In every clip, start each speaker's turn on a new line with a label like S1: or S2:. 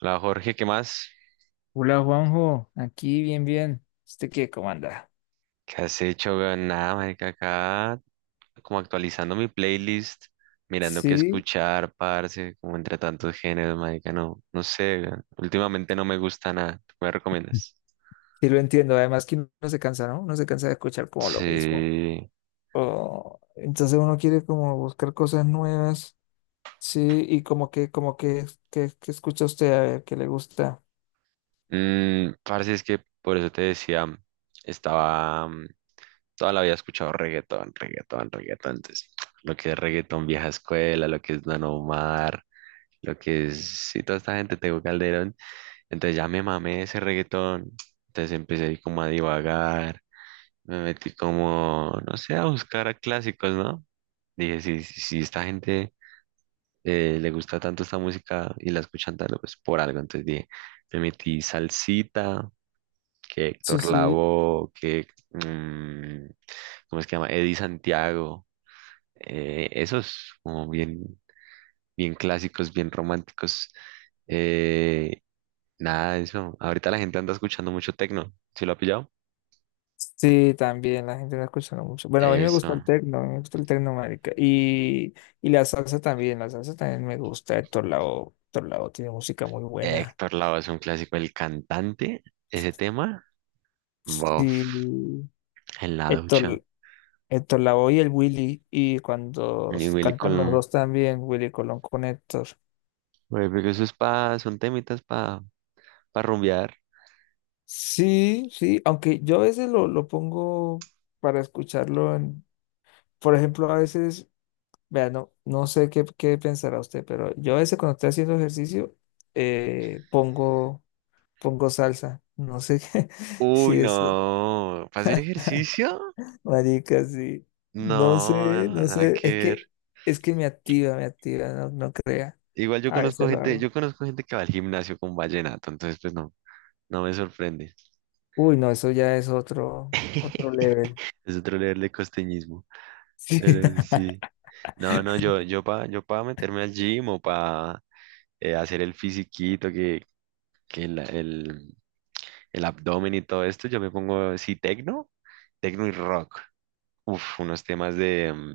S1: Hola Jorge, ¿qué más?
S2: Hola Juanjo, aquí bien, bien. ¿Usted qué, cómo anda?
S1: ¿Qué has hecho? Weón? Nada, marica, acá como actualizando mi playlist, mirando qué
S2: Sí,
S1: escuchar, parce, como entre tantos géneros, marica, no, no sé, weón. Últimamente no me gusta nada, ¿tú me recomiendas?
S2: sí lo entiendo. Además que uno se cansa, ¿no? Uno se cansa de escuchar como lo mismo.
S1: Sí,
S2: Entonces uno quiere como buscar cosas nuevas. Sí, y que escucha usted a ver qué le gusta.
S1: parce, es que por eso te decía, estaba, toda la vida he escuchado reggaetón, reggaetón, reggaetón, entonces, lo que es reggaetón vieja escuela, lo que es Don Omar, lo que es, sí, toda esta gente, Tego Calderón. Entonces ya me mamé ese reggaetón. Entonces empecé ahí como a divagar. Me metí como, no sé, a buscar clásicos, ¿no? Dije, si esta gente le gusta tanto esta música y la escuchan tanto, pues por algo. Entonces dije, me metí salsita, que
S2: Sí,
S1: Héctor
S2: sí.
S1: Lavoe, que, ¿cómo es que se llama? Eddie Santiago. Esos como bien, bien clásicos, bien románticos. eh, Nada de eso. Ahorita la gente anda escuchando mucho tecno. ¿Sí lo ha pillado?
S2: Sí, también la gente no escucha mucho. Bueno, a mí me gusta
S1: Eso.
S2: el tecno, a mí me gusta el tecno, marica. Y la salsa también me gusta. Héctor Lavoe, Héctor Lavoe tiene música muy buena.
S1: Héctor Lavoe es un clásico. El cantante, ese tema, bof,
S2: Sí.
S1: en la ducha.
S2: Héctor, Héctor Lavoe y el Willy, y cuando
S1: Y Willy
S2: cantan los
S1: Colón.
S2: dos también, Willy Colón con Héctor.
S1: Güey, porque eso es pa, son temitas para pa rumbear.
S2: Sí, sí, aunque yo a veces lo pongo para escucharlo en, por ejemplo, a veces, vea, no, sé qué pensará usted, pero yo a veces cuando estoy haciendo ejercicio, eh, pongo, pongo salsa, no sé qué,
S1: Uy,
S2: si es,
S1: no. ¿Para hacer ejercicio?
S2: marica, sí, no
S1: No,
S2: sé, no
S1: nada
S2: sé,
S1: que
S2: es
S1: ver.
S2: que, es que me activa, no, no crea,
S1: Igual yo
S2: a
S1: conozco
S2: veces lo
S1: gente,
S2: hago.
S1: yo conozco gente que va al gimnasio con vallenato, entonces pues no, no me sorprende.
S2: Uy, no, eso ya es otro, otro level.
S1: Es otro leerle costeñismo. Pero sí. No, no, yo para yo pa meterme al gym o para hacer el fisiquito, que el, el abdomen y todo esto, yo me pongo, sí, tecno, tecno y rock. Uf, unos temas de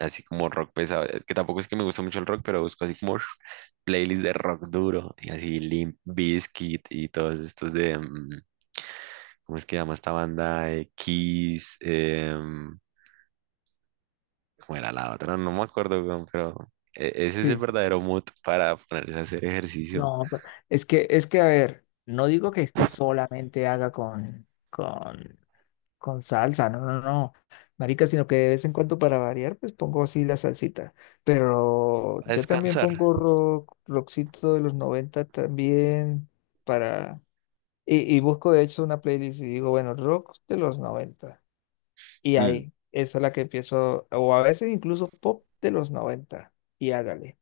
S1: así como rock pesado. Es que tampoco es que me gusta mucho el rock, pero busco así como playlist de rock duro y así Limp Bizkit y todos estos de, ¿cómo es que llama esta banda? Kiss, ¿cómo era la otra? No me acuerdo, weón, pero ese es el
S2: Sí, sí, sí.
S1: verdadero mood para ponerse a hacer ejercicio.
S2: No, a ver, no digo que es que solamente haga con salsa, no, no, no, marica, sino que de vez en cuando para variar, pues pongo así la salsita. Pero
S1: A
S2: yo también
S1: descansar.
S2: pongo rock, rockcito de los 90 también para, y busco de hecho una playlist y digo, bueno, rock de los noventa. Y
S1: Mm.
S2: ahí, esa es la que empiezo, o a veces incluso pop de los 90 y hágale.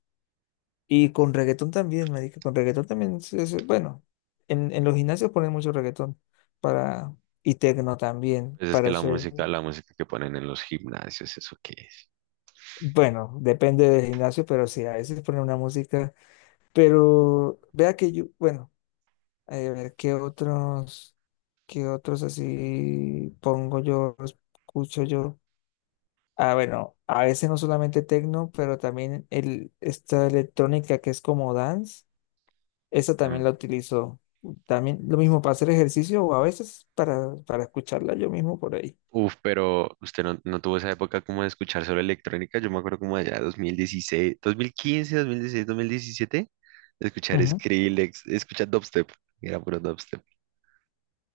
S2: Y con reggaetón también, me dije, con reggaetón también, bueno, en los gimnasios ponen mucho reggaetón para, y tecno también,
S1: Pues es
S2: para
S1: que la
S2: hacer,
S1: música, la música que ponen en los gimnasios, ¿eso qué es?
S2: bueno, depende del gimnasio, pero sí, a veces ponen una música, pero vea que yo, bueno, a ver, ¿qué otros así pongo yo, escucho yo? Ah, bueno, a veces no solamente techno, pero también esta electrónica que es como dance, esa también
S1: Mm.
S2: la utilizo. También lo mismo para hacer ejercicio o a veces para escucharla yo mismo por ahí.
S1: Uf, pero usted no, no tuvo esa época como de escuchar solo electrónica. Yo me acuerdo como allá dos mil dieciséis, quince, dieciséis, 2017, de escuchar
S2: Ujú.
S1: Skrillex, de escuchar dubstep. Era puro dubstep.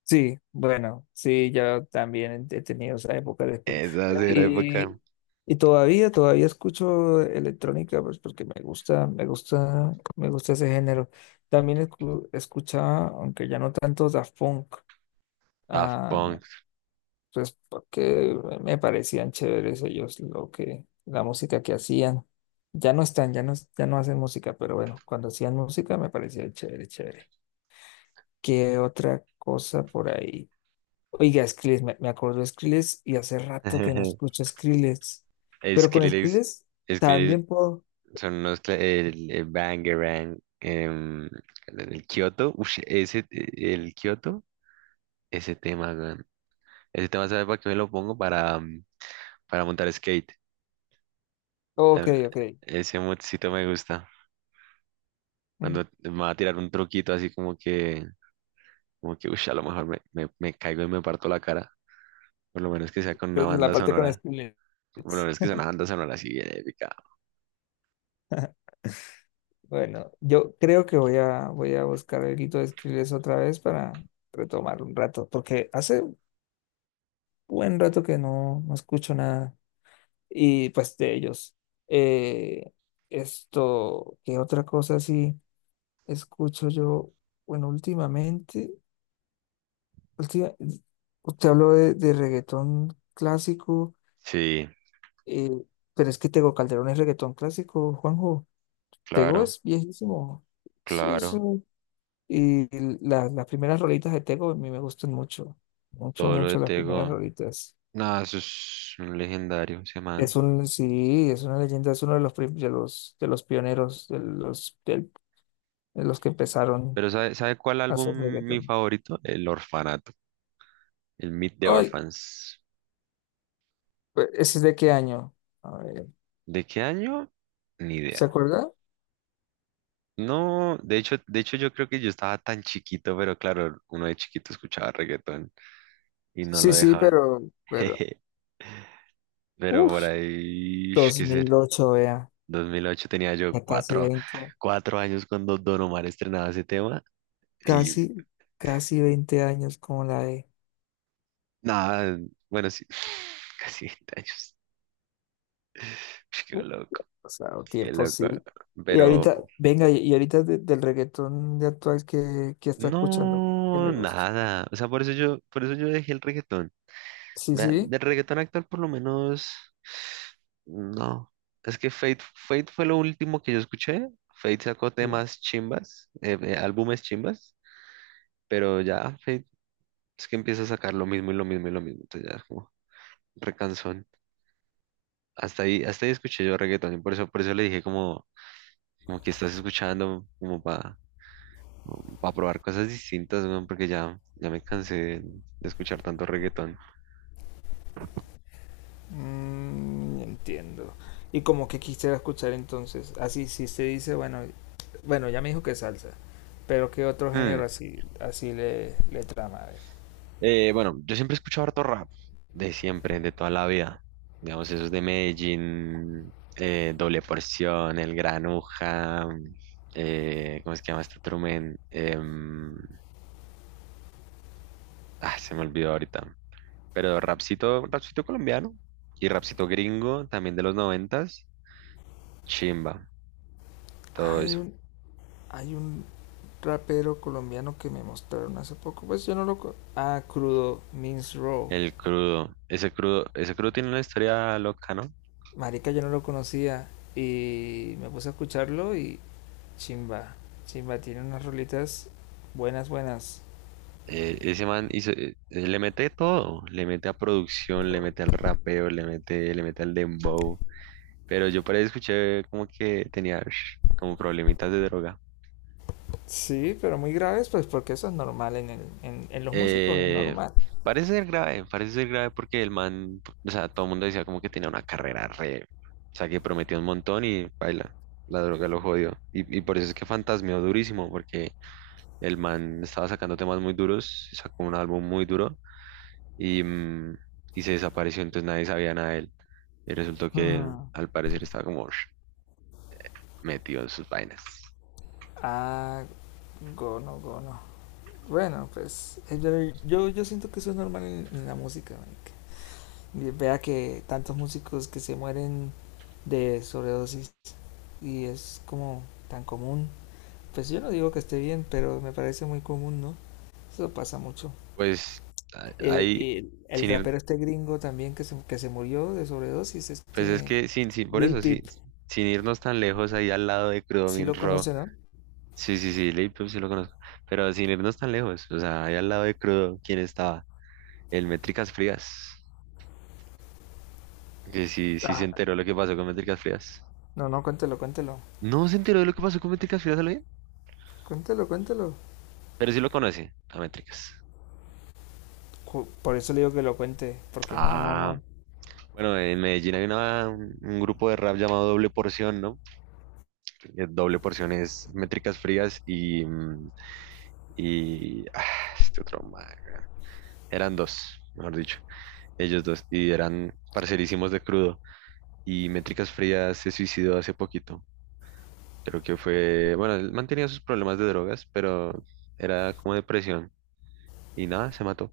S2: Sí, bueno, sí, yo también he tenido esa época de escuela.
S1: Esa
S2: Bueno,
S1: sí era
S2: Y,
S1: época.
S2: y todavía escucho electrónica, pues porque me gusta, me gusta, me gusta ese género. También escuchaba, aunque ya no tanto, Daft Punk.
S1: Daft
S2: ah,
S1: Punk.
S2: pues porque me parecían chéveres ellos lo que, la música que hacían. Ya no están, ya no hacen música, pero bueno, cuando hacían música me parecía chévere, chévere. ¿Qué otra cosa por ahí? Oiga, Skrillex, me acuerdo de Skrillex y hace rato que no escucho Skrillex. Pero con
S1: Skrillex,
S2: Skrillex
S1: Skrillex,
S2: también puedo.
S1: son unos, el Bangarang, el Kyoto, ush, ese, el Kyoto, ese tema, weón. Ese tema, ¿sabes para qué me lo pongo? Para montar skate.
S2: Ok,
S1: Eh,
S2: ok.
S1: Ese moodcito me gusta.
S2: Mm,
S1: Cuando me va a tirar un truquito así como que, ush, a lo mejor me caigo y me parto la cara. Por lo menos que sea con una
S2: Entonces la
S1: banda
S2: parte con
S1: sonora.
S2: Skrillex.
S1: Por lo menos que sea una banda sonora así bien épica.
S2: Bueno, yo creo que voy a buscar el grito de Skrillex otra vez para retomar un rato, porque hace buen rato que no escucho nada. Y pues de ellos. Eh, esto, ¿qué otra cosa así escucho yo? Bueno, últimamente, última- usted habló de reggaetón clásico,
S1: Sí,
S2: eh, pero es que Tego Calderón es reggaetón clásico, Juanjo. Tego
S1: claro,
S2: es viejísimo. Sí, sí.
S1: claro.
S2: Y las primeras rolitas de Tego a mí me gustan mucho. Mucho,
S1: Todo lo de
S2: mucho las primeras
S1: Tego.
S2: rolitas.
S1: Nada, eso es un legendario, ese man.
S2: Sí, es una leyenda, es uno de los pioneros, de los que empezaron
S1: Pero ¿sabe cuál
S2: a
S1: álbum
S2: hacer
S1: mi
S2: reggaetón.
S1: favorito? El Orfanato, el Meet the
S2: Ay,
S1: Orphans.
S2: ¿ese es de qué año? A ver,
S1: ¿De qué año? Ni
S2: ¿se
S1: idea.
S2: acuerda?
S1: No, de hecho yo creo que yo estaba tan chiquito, pero claro, uno de chiquito escuchaba reggaetón y no
S2: Sí,
S1: lo
S2: sí,
S1: dejaban. Pero por
S2: uff,
S1: ahí, ish,
S2: dos
S1: ¿qué ser?
S2: mil ocho vea,
S1: 2008 tenía yo
S2: ya casi
S1: cuatro, cuatro años cuando Don Omar estrenaba ese tema y
S2: casi, veinte años como la de,
S1: nada, bueno, sí, casi 20 años. Ish, qué loco,
S2: o sea,
S1: qué
S2: tiempo, sí.
S1: loco.
S2: Y ahorita,
S1: Pero
S2: venga, y ahorita del reggaetón de actual que está escuchando, que
S1: no,
S2: le gusta.
S1: nada. O sea, por eso yo dejé el reggaetón.
S2: Sí,
S1: Vea,
S2: sí.
S1: del reggaetón actual por lo menos, no. Es que Fate fue lo último que yo escuché. Fate sacó temas chimbas, álbumes chimbas, pero ya Fate es que empieza a sacar lo mismo y lo mismo y lo mismo. Entonces ya es como recansón. Hasta ahí escuché yo reggaetón y por eso le dije como, como que estás escuchando como para probar cosas distintas, weón, porque ya me cansé de escuchar tanto reggaetón.
S2: Entiendo. ¿Y como que quisiera escuchar entonces? Así, si usted dice, bueno, ya me dijo que salsa, pero ¿qué otro género
S1: Mm,
S2: así le trama? A ver.
S1: bueno, yo siempre he escuchado harto rap, de siempre, de toda la vida. Digamos, esos de Medellín, Doble Porción, El Granuja, ¿cómo es que llama este otro men? Se me olvidó ahorita. Pero rapcito colombiano y rapcito gringo, también de los noventas, chimba, todo
S2: Hay
S1: eso.
S2: un, hay un rapero colombiano que me mostraron hace poco, pues yo no lo. Ah, Crudo Means Raw.
S1: El crudo, ese crudo tiene una historia loca, ¿no?
S2: Marica, yo no lo conocía y me puse a escucharlo y chimba, chimba, tiene unas rolitas buenas, buenas.
S1: Ese man hizo, le mete todo, le mete a producción, le mete al rapeo, le mete al dembow. Pero yo por ahí escuché como que tenía ush, como problemitas de droga.
S2: Sí, pero muy graves, pues porque eso es normal en los músicos, es
S1: Eh,
S2: normal.
S1: parece ser grave porque el man, o sea, todo el mundo decía como que tenía una carrera re, o sea, que prometió un montón y baila, la droga lo jodió. Y por eso es que fantasmeó durísimo, porque el man estaba sacando temas muy duros, sacó un álbum muy duro y, mm, y se desapareció, entonces nadie sabía nada de él. Y resultó que
S2: Hmm.
S1: al parecer estaba como metido en sus vainas.
S2: Ah, gono, gono. Bueno, pues pero yo siento que eso es normal en la música, marica. Vea que tantos músicos que se mueren de sobredosis y es como tan común. Pues yo no digo que esté bien, pero me parece muy común, ¿no? Eso pasa mucho.
S1: Pues a-
S2: El,
S1: ahí,
S2: el, el
S1: sin ir,
S2: rapero este gringo también que se murió de sobredosis,
S1: pues es
S2: este
S1: que sin, sin, por
S2: Lil
S1: eso, sí,
S2: Peep.
S1: sin irnos tan lejos, ahí al lado de Crudo
S2: Sí
S1: Min
S2: lo
S1: Ro.
S2: conoce, ¿no?
S1: Sí, sí, sí, Lil Peep sí lo conozco. Pero sin irnos tan lejos, o sea, ahí al lado de Crudo, ¿quién estaba? El Métricas Frías. Que sí, sí se
S2: Ah,
S1: enteró lo que pasó con Métricas Frías.
S2: no, no, cuéntelo, cuéntelo.
S1: No se enteró de lo que pasó con Métricas Frías, ¿lo bien?
S2: Cuéntelo, cuéntelo.
S1: Pero sí lo conoce, a Métricas.
S2: Por eso le digo que lo cuente, porque no, no,
S1: Ah.
S2: no.
S1: Bueno, en Medellín hay un grupo de rap llamado Doble Porción, ¿no? Doble Porción es Métricas Frías y este otro man, weón. Eran dos, mejor dicho, ellos dos, y eran parcerísimos de Crudo. Y Métricas Frías se suicidó hace poquito. Creo que fue, bueno, él mantenía sus problemas de drogas, pero era como depresión. Y nada, se mató.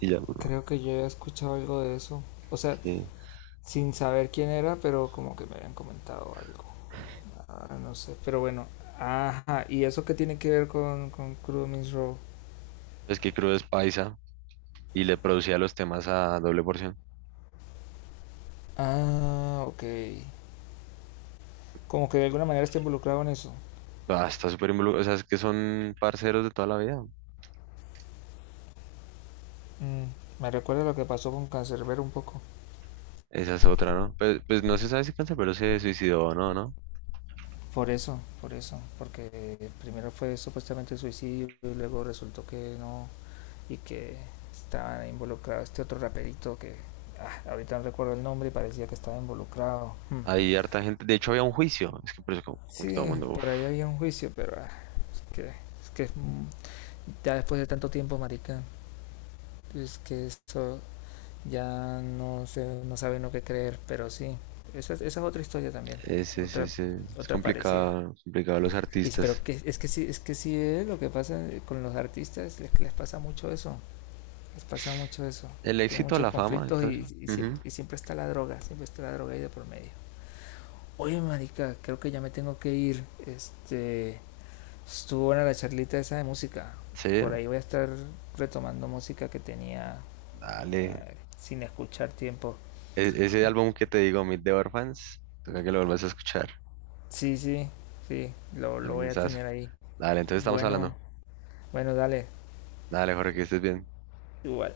S1: Y ya,
S2: Creo que yo he escuchado algo de eso. O sea,
S1: sí.
S2: sin saber quién era, pero como que me habían comentado algo. Ah, no sé, pero bueno. Ajá, ¿y eso qué tiene que ver con Crudo Means Raw?
S1: Es que Crudo es paisa y le producía los temas a Doble Porción.
S2: Ah, ok. Como que de alguna manera está involucrado en eso.
S1: Ah, está súper involucrado. O sea, es que son parceros de toda la vida.
S2: Mm, me recuerda lo que pasó con Cancerbero un poco.
S1: Esa es otra, ¿no? Pues no se sabe si Canserbero se suicidó o no, ¿no?
S2: Por eso, porque primero fue supuestamente suicidio y luego resultó que no y que estaba involucrado este otro raperito que ahorita no recuerdo el nombre y parecía que estaba involucrado. Hmm.
S1: Hay harta gente. De hecho, había un juicio. Es que por eso, como que todo el
S2: Sí,
S1: mundo. Uf,
S2: por ahí había un juicio, pero es que ya después de tanto tiempo, marica, es que eso ya no se no sabe no qué creer, pero sí, esa es otra historia también,
S1: es, es,
S2: otra
S1: es, es- es
S2: otra parecida.
S1: complicado, complicado los
S2: Pero
S1: artistas.
S2: que, es que sí, es que sí es lo que pasa con los artistas, es que les pasa mucho eso, les pasa mucho eso.
S1: El
S2: Tienen
S1: éxito,
S2: muchos
S1: la fama,
S2: conflictos
S1: entonces.
S2: y, y siempre,
S1: Ujú,
S2: y siempre está la droga, siempre está la droga ahí de por medio. Oye, marica, creo que ya me tengo que ir. Este, estuvo buena la charlita esa de música.
S1: sí,
S2: Por ahí voy a estar retomando música que tenía
S1: dale.
S2: sin escuchar tiempo.
S1: Ese álbum que te digo, Meet the Orphans, toca que lo vuelvas a escuchar.
S2: Sí, sí, sí, lo voy a
S1: Albumazo.
S2: tener ahí.
S1: Dale, entonces estamos hablando.
S2: Bueno, bueno, dale,
S1: Dale, Jorge, que estés bien.
S2: igual.